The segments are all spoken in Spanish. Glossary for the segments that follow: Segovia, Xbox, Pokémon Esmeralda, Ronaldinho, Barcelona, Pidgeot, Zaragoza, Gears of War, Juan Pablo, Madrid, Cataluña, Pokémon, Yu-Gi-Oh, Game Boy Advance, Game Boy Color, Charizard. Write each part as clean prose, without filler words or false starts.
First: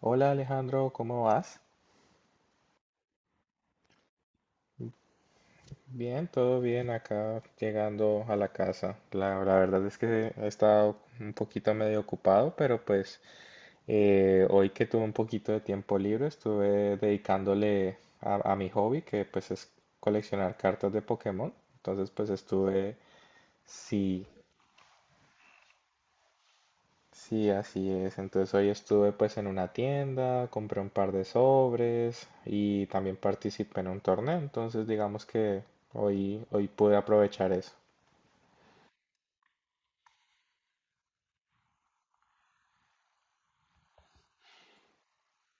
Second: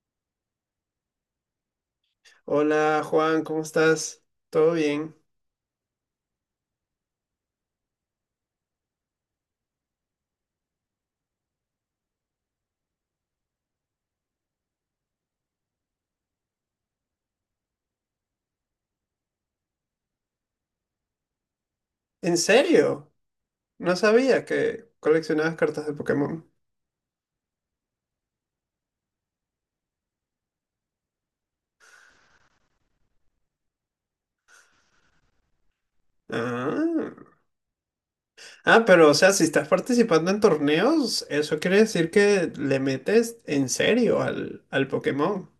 Hola Alejandro, ¿cómo vas? Hola Juan, ¿cómo estás? ¿Todo bien? Bien, todo bien acá llegando a la casa. La verdad es que he estado un poquito medio ocupado, pero hoy que tuve un poquito de tiempo libre estuve dedicándole a mi hobby, que pues es coleccionar cartas de Pokémon. Entonces pues ¿En estuve, serio? No sí. sabía que coleccionabas cartas de Pokémon. Sí, así es. Entonces hoy estuve pues en una tienda, compré un par de sobres y también participé en un torneo. Entonces digamos que hoy pude Ah. aprovechar eso. Ah, pero o sea, si estás participando en torneos, eso quiere decir que le metes en serio al Pokémon.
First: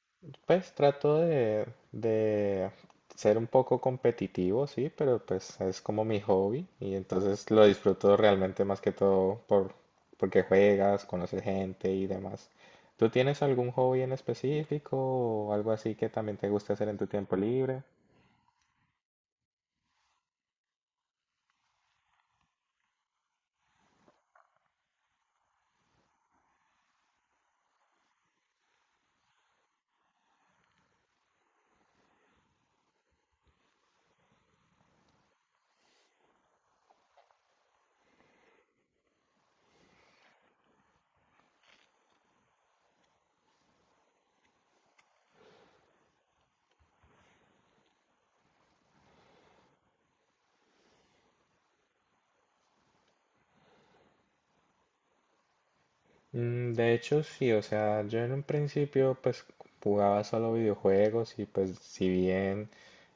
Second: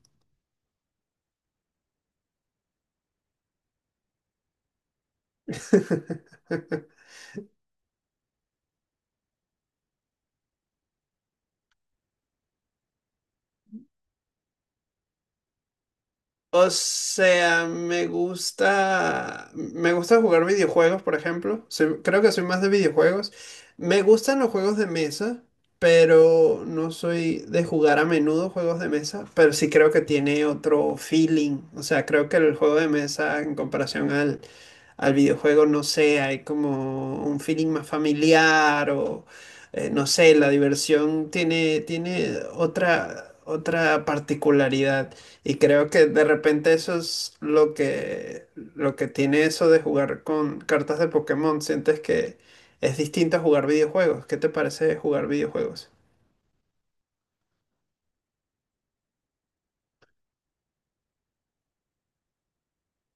Pues trato de ser un poco competitivo, sí, pero pues es como mi hobby y entonces lo disfruto realmente más que todo porque juegas, conoces gente y demás. ¿Tú tienes algún hobby en específico o algo así que también te O gusta hacer en tu tiempo sea, libre? me gusta jugar videojuegos, por ejemplo. Creo que soy más de videojuegos. Me gustan los juegos de mesa, pero no soy de jugar a menudo juegos de mesa, pero sí creo que tiene otro feeling. O sea, creo que el juego de mesa en comparación al videojuego, no sé, hay como un feeling más familiar o no sé, la diversión tiene, tiene otra particularidad. Y creo que de repente eso es lo que tiene eso de jugar con cartas de Pokémon. Sientes que es distinto a jugar videojuegos. ¿Qué te parece jugar videojuegos? De hecho, sí, o sea, yo en un principio pues jugaba solo videojuegos y pues si bien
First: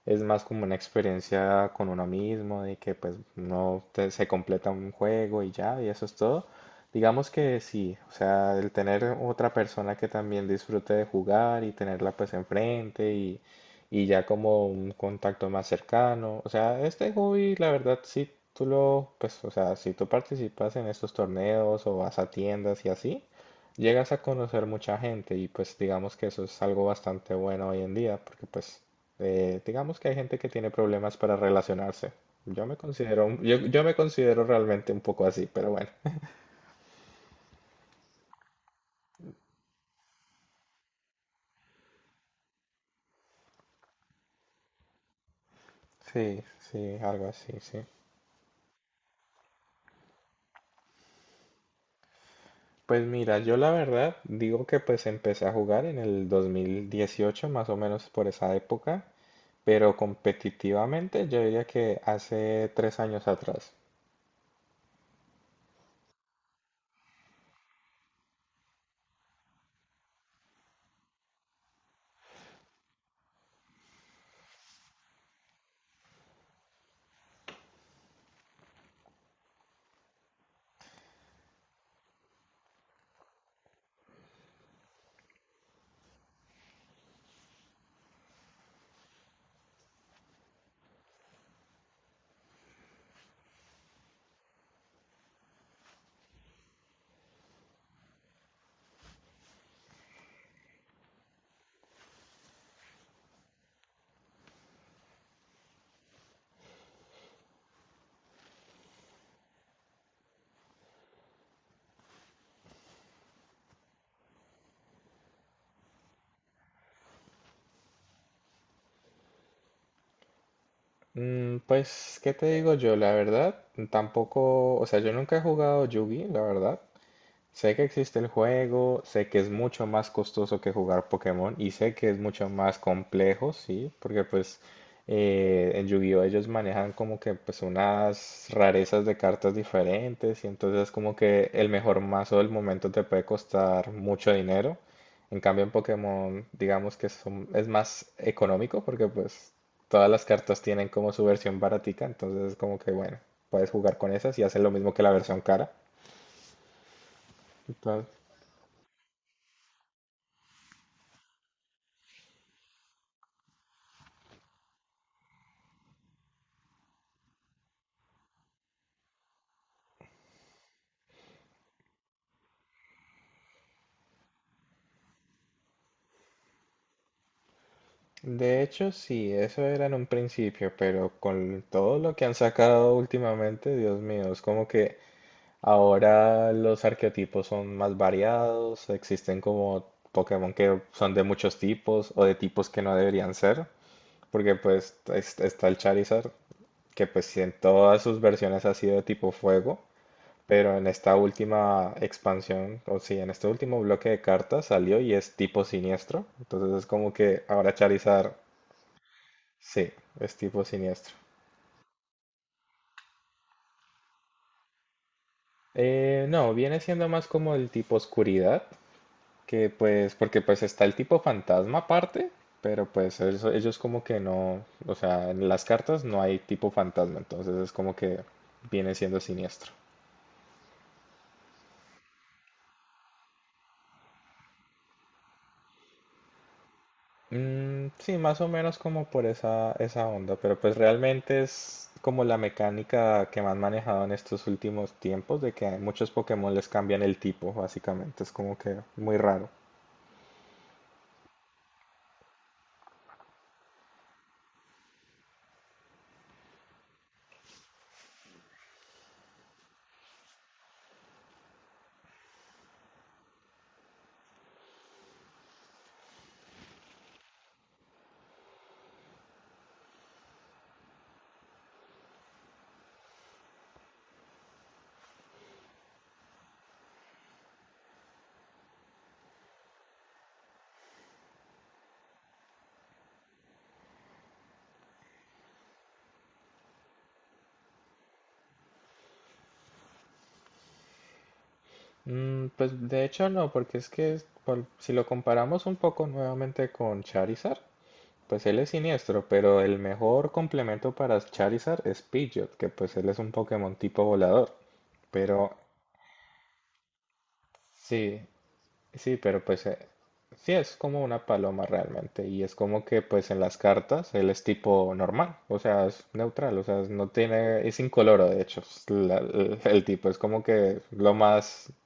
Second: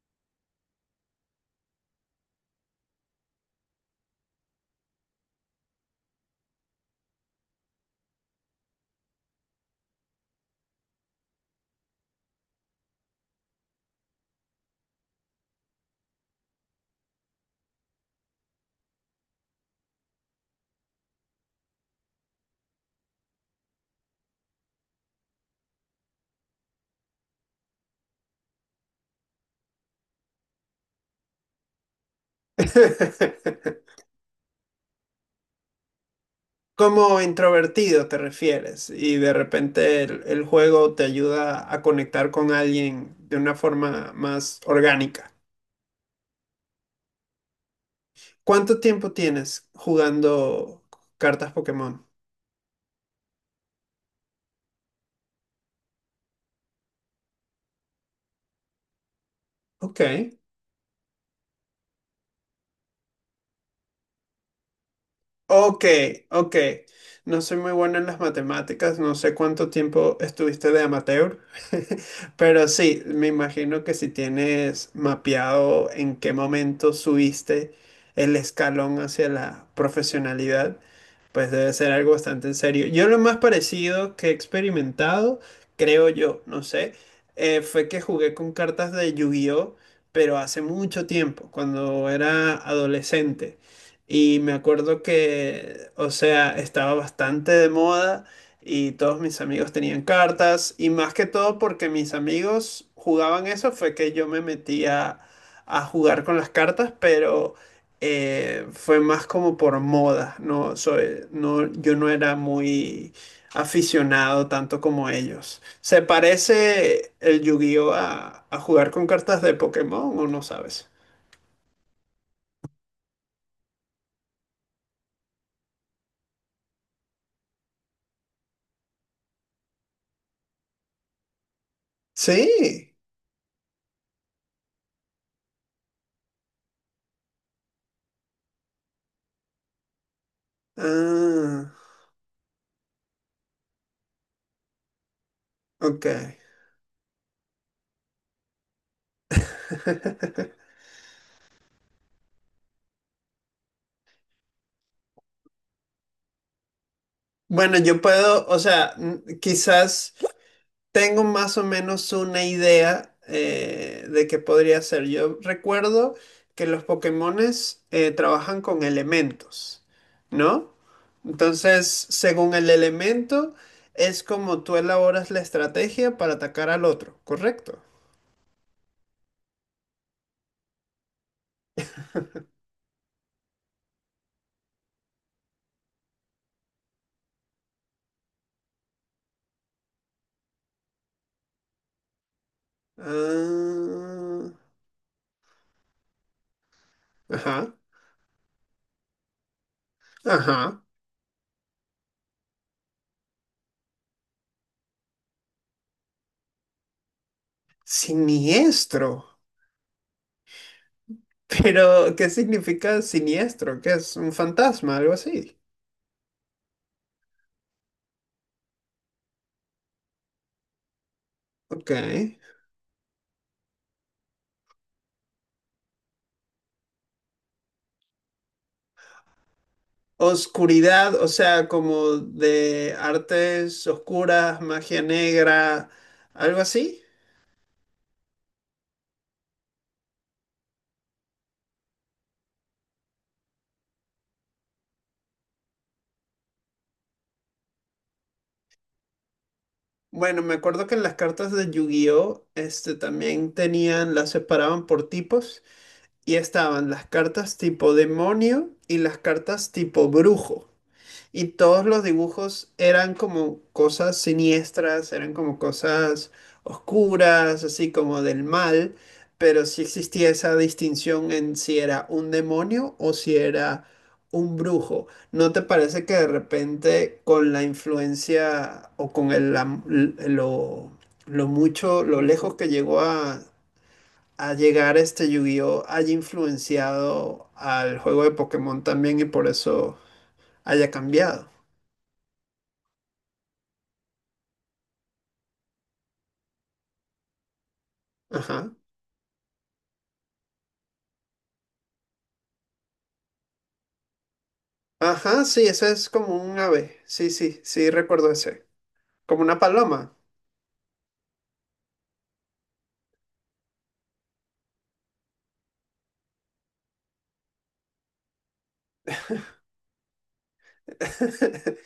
es más como una experiencia con uno mismo, de que pues no se completa un juego y ya, y eso es todo, digamos que sí, o sea, el tener otra persona que también disfrute de jugar y tenerla pues enfrente y ya como un contacto más cercano. O sea, este hobby, la verdad, si tú lo, pues, o sea, si tú participas en estos torneos o vas a tiendas y así, llegas a conocer mucha gente y pues digamos que eso es algo bastante bueno hoy en día, porque digamos que hay gente que tiene problemas para relacionarse. Yo me considero, yo, me considero realmente un poco así, pero bueno. Como introvertido te refieres y de repente el juego te ayuda a conectar con alguien de una forma más orgánica. Sí, sí, algo así, sí. ¿Cuánto tiempo tienes jugando cartas Pokémon? Pues mira, yo la verdad digo que pues empecé a jugar en el 2018, más o menos por esa época, pero Ok. competitivamente yo diría que hace 3 años atrás. Ok, ok. No soy muy bueno en las matemáticas, no sé cuánto tiempo estuviste de amateur, pero sí, me imagino que si tienes mapeado en qué momento subiste el escalón hacia la profesionalidad, pues debe ser algo bastante en serio. Yo lo más parecido que he experimentado, creo yo, no sé, fue que jugué con cartas de Yu-Gi-Oh, pero hace mucho tiempo, cuando era adolescente. Y me acuerdo que, o sea, estaba bastante de moda y todos mis amigos tenían cartas. Y más que todo porque mis amigos jugaban eso, fue que yo me metía a jugar con las cartas, pero fue más como por moda, no soy, no, yo no era muy aficionado tanto como ellos. ¿Se parece el Yu-Gi-Oh a jugar con cartas de Pokémon o no sabes? Pues, ¿qué te digo yo? La verdad, tampoco, o sea, yo nunca he jugado Yugi, la verdad. Sé que existe el juego, sé que es mucho más costoso que jugar Pokémon y sé que es mucho más Sí. complejo, sí, porque en Yu-Gi-Oh ellos manejan como que pues unas rarezas de cartas diferentes y entonces como que el Ah, mejor mazo del momento te puede costar mucho dinero. En cambio en ok. Pokémon digamos que es más económico porque pues todas las cartas tienen como su versión baratica, entonces como que bueno, puedes jugar con esas y hacen lo mismo que la versión cara. Bueno, yo puedo, o sea, quizás tengo más o menos una idea de qué podría ser. Yo recuerdo que los Pokémones trabajan con elementos, ¿no? Entonces, según el elemento, es como tú elaboras la estrategia para atacar al otro, ¿correcto? De hecho, sí, eso era en un principio, pero con todo lo que han sacado últimamente, Dios mío, es como que ahora los arqueotipos son más variados, existen como Pokémon que son de muchos tipos o de tipos que no deberían ser, Ah, porque pues está el Charizard, que pues sí, en ajá, todas sus versiones ha sido de tipo fuego, pero ajá. en esta última expansión, o sí, en este último bloque de cartas salió y es tipo siniestro, entonces es como que ahora Charizard. Siniestro. Sí, es tipo siniestro. Pero, ¿qué significa siniestro? ¿Qué es? ¿Un fantasma? Algo así. No, viene siendo más como el tipo oscuridad, que pues, porque pues está el tipo fantasma Ok. aparte, pero pues ellos como que no, o sea, en las cartas no hay tipo fantasma, entonces es como que viene siendo siniestro. Oscuridad, o sea, como de artes oscuras, magia negra, algo así. Mm, sí, más o menos como por esa onda, pero pues realmente es como la mecánica que me han manejado en estos últimos tiempos, de que a muchos Pokémon les cambian el tipo, básicamente, es como que muy raro. Bueno, me acuerdo que en las cartas de Yu-Gi-Oh, este también tenían, las separaban por tipos y estaban las cartas tipo demonio y las cartas tipo brujo. Y todos los dibujos eran como cosas siniestras, eran como cosas oscuras, así como del mal, pero sí existía esa distinción en si era un demonio o si era un brujo. ¿No te parece que de repente con la influencia o con el, am- l- lo mucho, lo lejos que llegó a llegar este Yu-Gi-Oh haya influenciado al juego de Pokémon también y por eso haya cambiado? Pues de hecho no, porque es que si lo comparamos un poco nuevamente con Charizard, pues él es Ajá. siniestro, pero el mejor complemento para Charizard es Pidgeot, que pues él es un Pokémon tipo volador. Ajá, Pero sí, eso es como un ave. Sí, sí, sí, sí, recuerdo ese. sí, Como pero una paloma. sí es como una paloma realmente y es como que pues en las cartas él es tipo normal, o sea, es neutral, o sea, no tiene, es incoloro de hecho, es el tipo es como que lo más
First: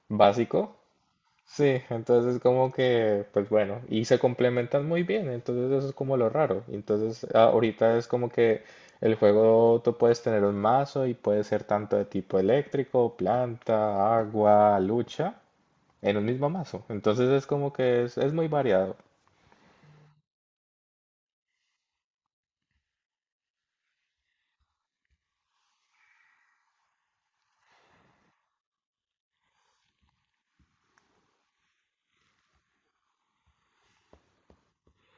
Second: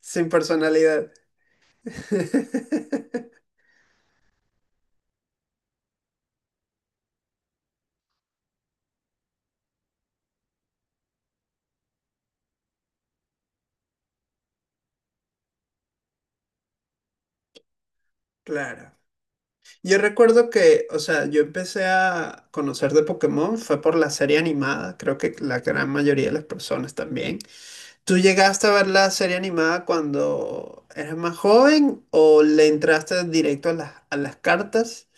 Sin básico. personalidad. Sí, entonces como que, pues bueno, y se complementan muy bien, entonces eso es como lo raro. Entonces ahorita es como que el juego tú puedes tener un mazo y puede ser tanto de tipo eléctrico, planta, agua, lucha, en un mismo mazo. Entonces es como que es muy Claro. variado. Yo recuerdo que, o sea, yo empecé a conocer de Pokémon fue por la serie animada, creo que la gran mayoría de las personas también. ¿Tú llegaste a ver la serie animada cuando eras más joven o le entraste directo a las cartas?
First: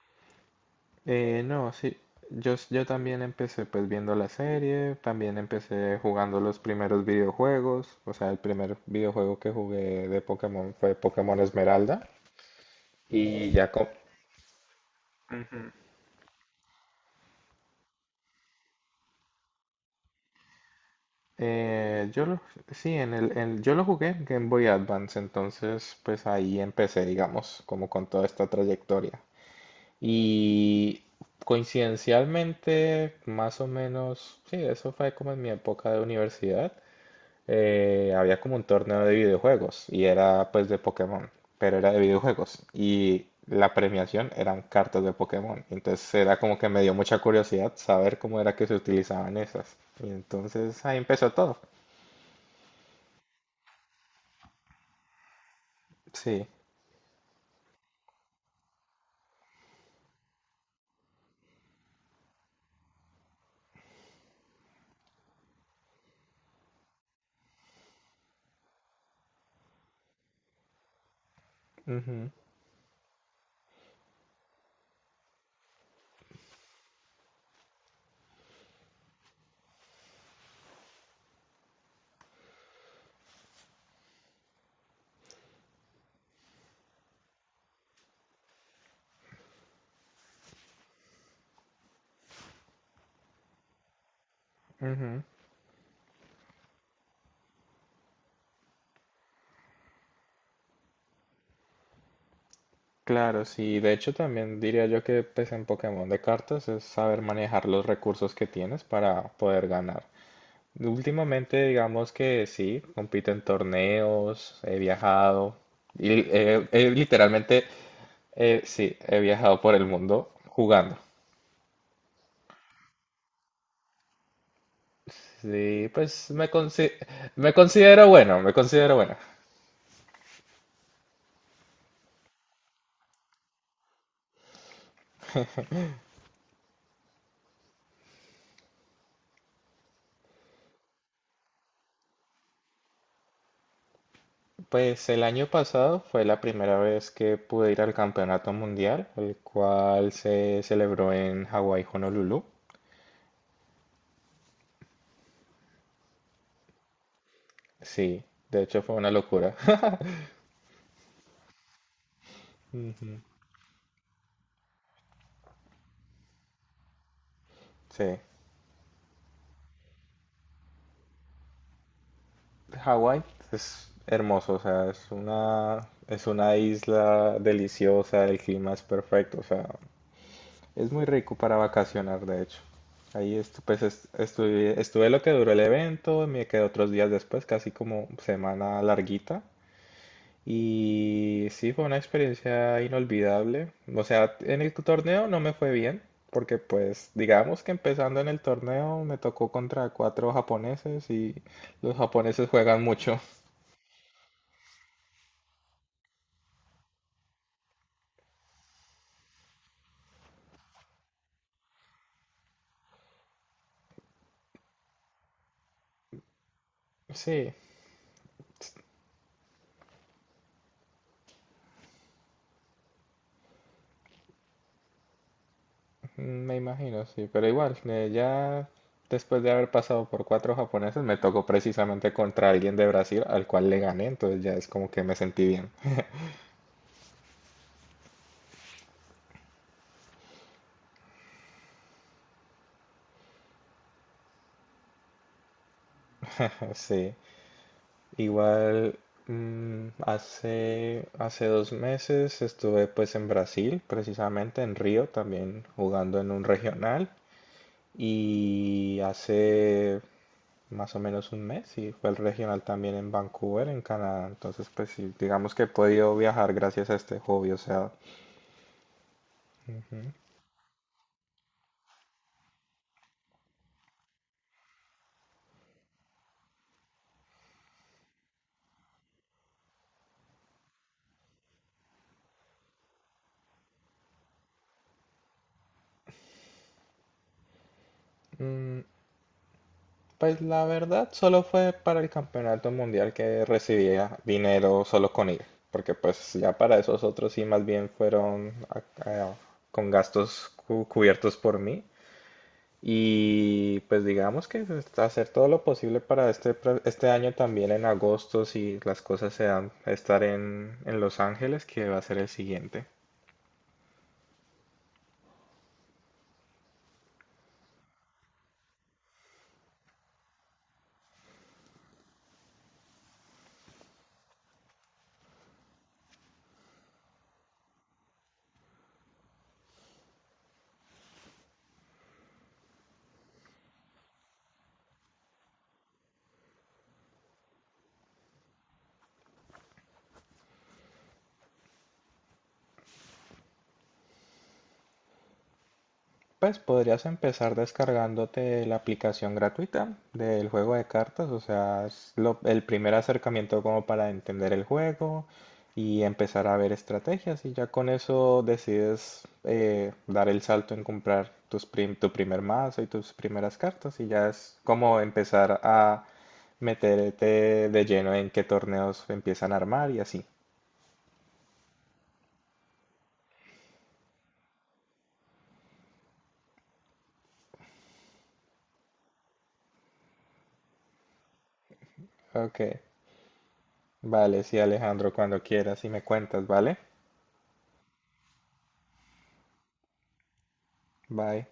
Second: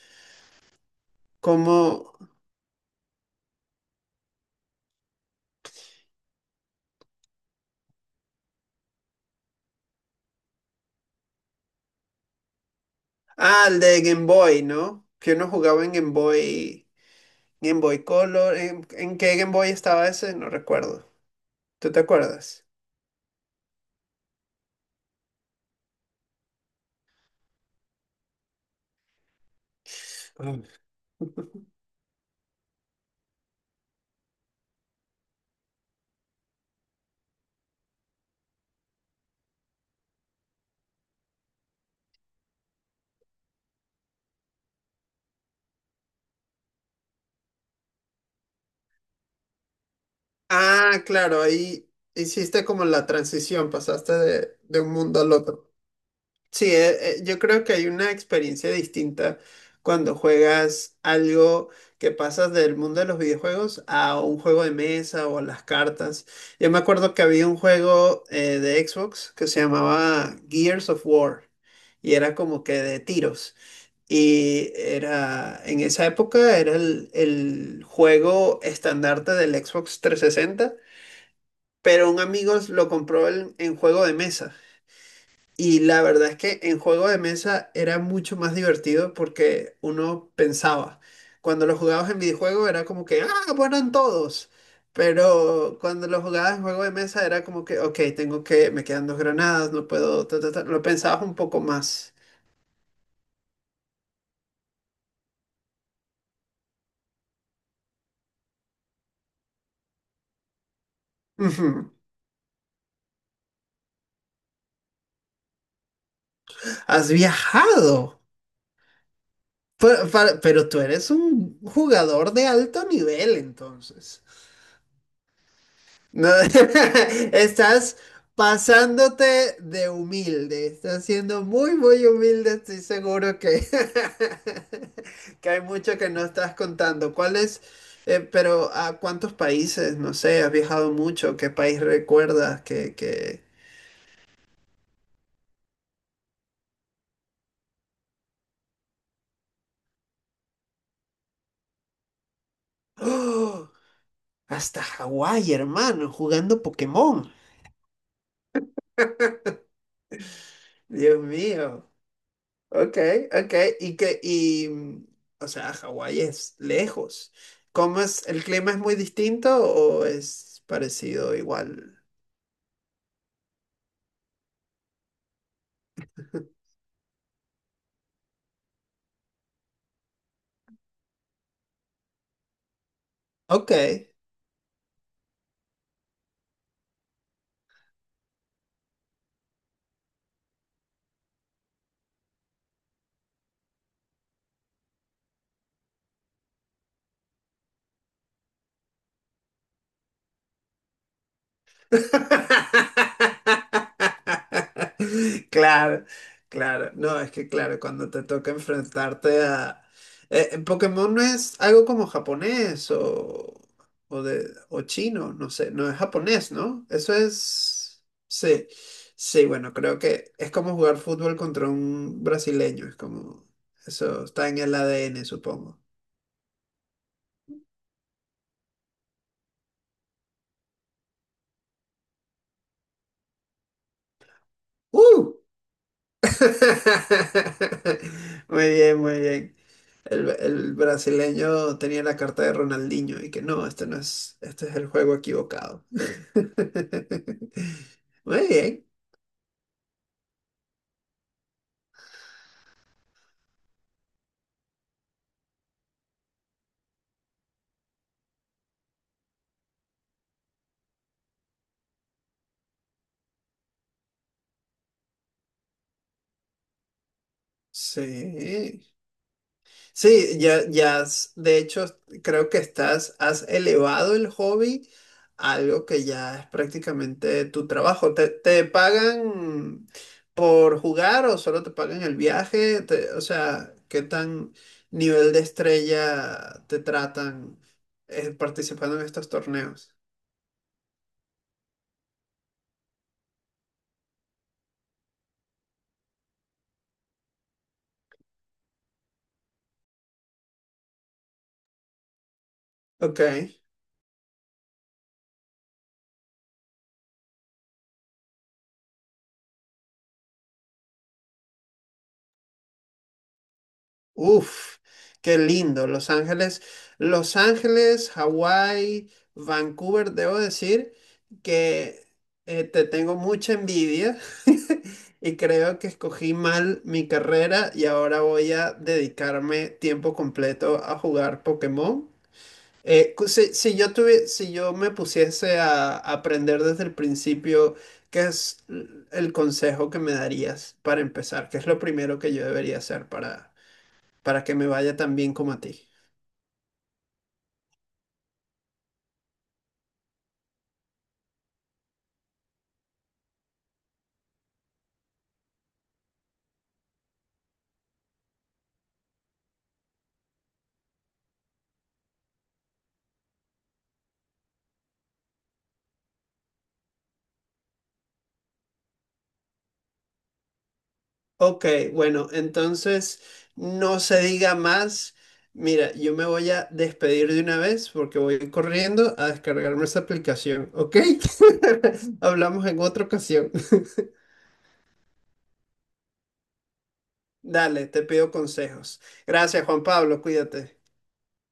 No, Como, sí, yo, yo también empecé pues viendo la serie, también empecé jugando los primeros videojuegos, o sea, el primer videojuego que jugué de Pokémon fue Pokémon Esmeralda. Y ah, ya, el de Game Boy, ¿no? Que uno jugaba en Game Boy. Game Boy Color. ¿En qué Game Boy estaba ese? No recuerdo. ¿Tú te Eh, yo lo, acuerdas? sí, en yo lo jugué en Game Boy Advance, entonces pues ahí empecé, digamos, como con toda esta trayectoria. Mm. Y coincidencialmente, más o menos, sí, eso fue como en mi época de universidad, había como un torneo de videojuegos y era pues de Pokémon, pero era de videojuegos y la premiación eran cartas de Pokémon. Entonces era como que me dio mucha curiosidad saber cómo era que se utilizaban esas. Y entonces ahí Ah, empezó claro, todo. ahí hiciste como la transición, pasaste de un mundo al otro. Sí, Sí, yo creo que hay una experiencia distinta cuando juegas algo que pasas del mundo de los videojuegos a un juego de mesa o a las cartas. Yo me acuerdo que había un juego de Xbox que se llamaba Gears of War y ujú, era como que de tiros. Y era, en esa época era el juego estandarte del Xbox 360 pero un amigo lo compró en juego de mesa. Y la verdad es que en juego de mesa era mucho más divertido porque uno pensaba. Cuando lo jugabas en videojuego era como que, ah, mueran todos. ujú. Pero cuando lo jugabas en juego de mesa era como que, ok, tengo que, me quedan dos granadas, no puedo, ta, ta, ta". Lo pensabas un poco más. Claro, sí. De hecho, también diría yo que pues, en Pokémon de cartas es saber manejar los recursos que tienes para poder ganar. Últimamente, Ujú. digamos que sí, compito en torneos, he viajado y ¿Has literalmente, viajado? Sí, he viajado por el mundo Pero tú jugando. eres un jugador de alto nivel, entonces. Sí, No, pues me estás considero bueno, me considero bueno. pasándote de humilde. Estás siendo muy humilde. Estoy seguro que, que hay mucho que no estás contando. ¿Cuál es? Pero ¿a cuántos países? No sé, has viajado mucho. ¿Qué país recuerdas? Que... Pues el año pasado fue la primera vez que pude ir al campeonato mundial, el cual se celebró en Hawái, Honolulu. ¡Oh! Hasta Hawái, hermano, jugando Pokémon. Sí, de hecho fue una locura. Dios mío. Ok, Ujú. ok. Y que, y, o sea, Hawái es lejos. ¿Cómo Sí, es? ¿El clima es muy distinto o es parecido igual? Hawái es hermoso, o sea, es una isla deliciosa, el clima es perfecto, o sea, es muy rico para vacacionar, de hecho. Ahí Ok, estuve, estuve lo que duró el evento, me quedé otros días después, casi como semana larguita. Y sí, fue una experiencia inolvidable. O sea, en el torneo no me fue bien, porque pues digamos que empezando en el torneo me tocó contra 4 japoneses y los japoneses juegan mucho. claro, claro. No, es que claro, cuando te toca enfrentarte a... Pokémon no es algo como japonés o chino, no sé, no es japonés, ¿no? Eso Sí, es... Sí, sí, bueno, creo que es como jugar fútbol contra un brasileño, es como... Eso está en el ADN, supongo. me imagino, sí, pero igual, ya después de haber pasado por 4 japoneses me tocó precisamente contra alguien de Brasil al cual le gané, entonces ya es como que me ¡Uh! sentí bien. Muy bien, muy bien. El brasileño tenía la carta de Ronaldinho y que no, este no es, este es el juego equivocado. Sí. Muy bien. Igual hace, hace 2 meses estuve pues en Brasil, precisamente en Río, también jugando en un regional. Y hace más o menos un mes, y fue el regional también en Vancouver, en Canadá. Entonces pues sí, digamos que he podido viajar gracias a este hobby, o sea. Sí. Ujú. Sí, ya, ya, de hecho, creo que estás, has elevado el hobby a algo que ya es prácticamente tu trabajo. ¿Te pagan por jugar o solo te pagan el viaje? O sea, ¿qué tan nivel de estrella te tratan Mm, participando en estos torneos? Pues la verdad solo fue para el campeonato mundial que recibía dinero solo con ir, porque pues ya para esos otros sí más bien a- con gastos cubiertos por mí Ok. y pues digamos que es hacer todo lo posible para este año también en agosto si las cosas se dan, estar en Los Ángeles que va a ser el siguiente. Uf, qué lindo. Los Ángeles, Los Ángeles, Hawái, Vancouver, debo decir que te tengo mucha envidia y creo que escogí mal mi carrera y ahora voy a dedicarme tiempo completo a jugar Pokémon. Si yo si yo me pusiese a aprender desde el principio, ¿qué es el consejo que me darías para empezar? ¿Qué es lo primero que yo debería hacer para que me vaya tan bien como a ti. Pues podrías empezar descargándote la aplicación gratuita del juego de cartas, o sea, es el primer acercamiento como para entender el juego y empezar a ver estrategias y ya con eso decides dar el salto en comprar tus tu primer mazo y tus primeras cartas y ya es como empezar a meterte de lleno en qué torneos empiezan a armar y así. Ok, bueno, entonces no se diga más. Mira, yo me voy a despedir de una vez porque voy corriendo a descargarme esa aplicación, ¿ok? Ok, Hablamos en otra ocasión. vale, sí Alejandro, cuando quieras y me cuentas, ¿vale? Dale, te pido consejos. Gracias, Juan Pablo, cuídate. Bye.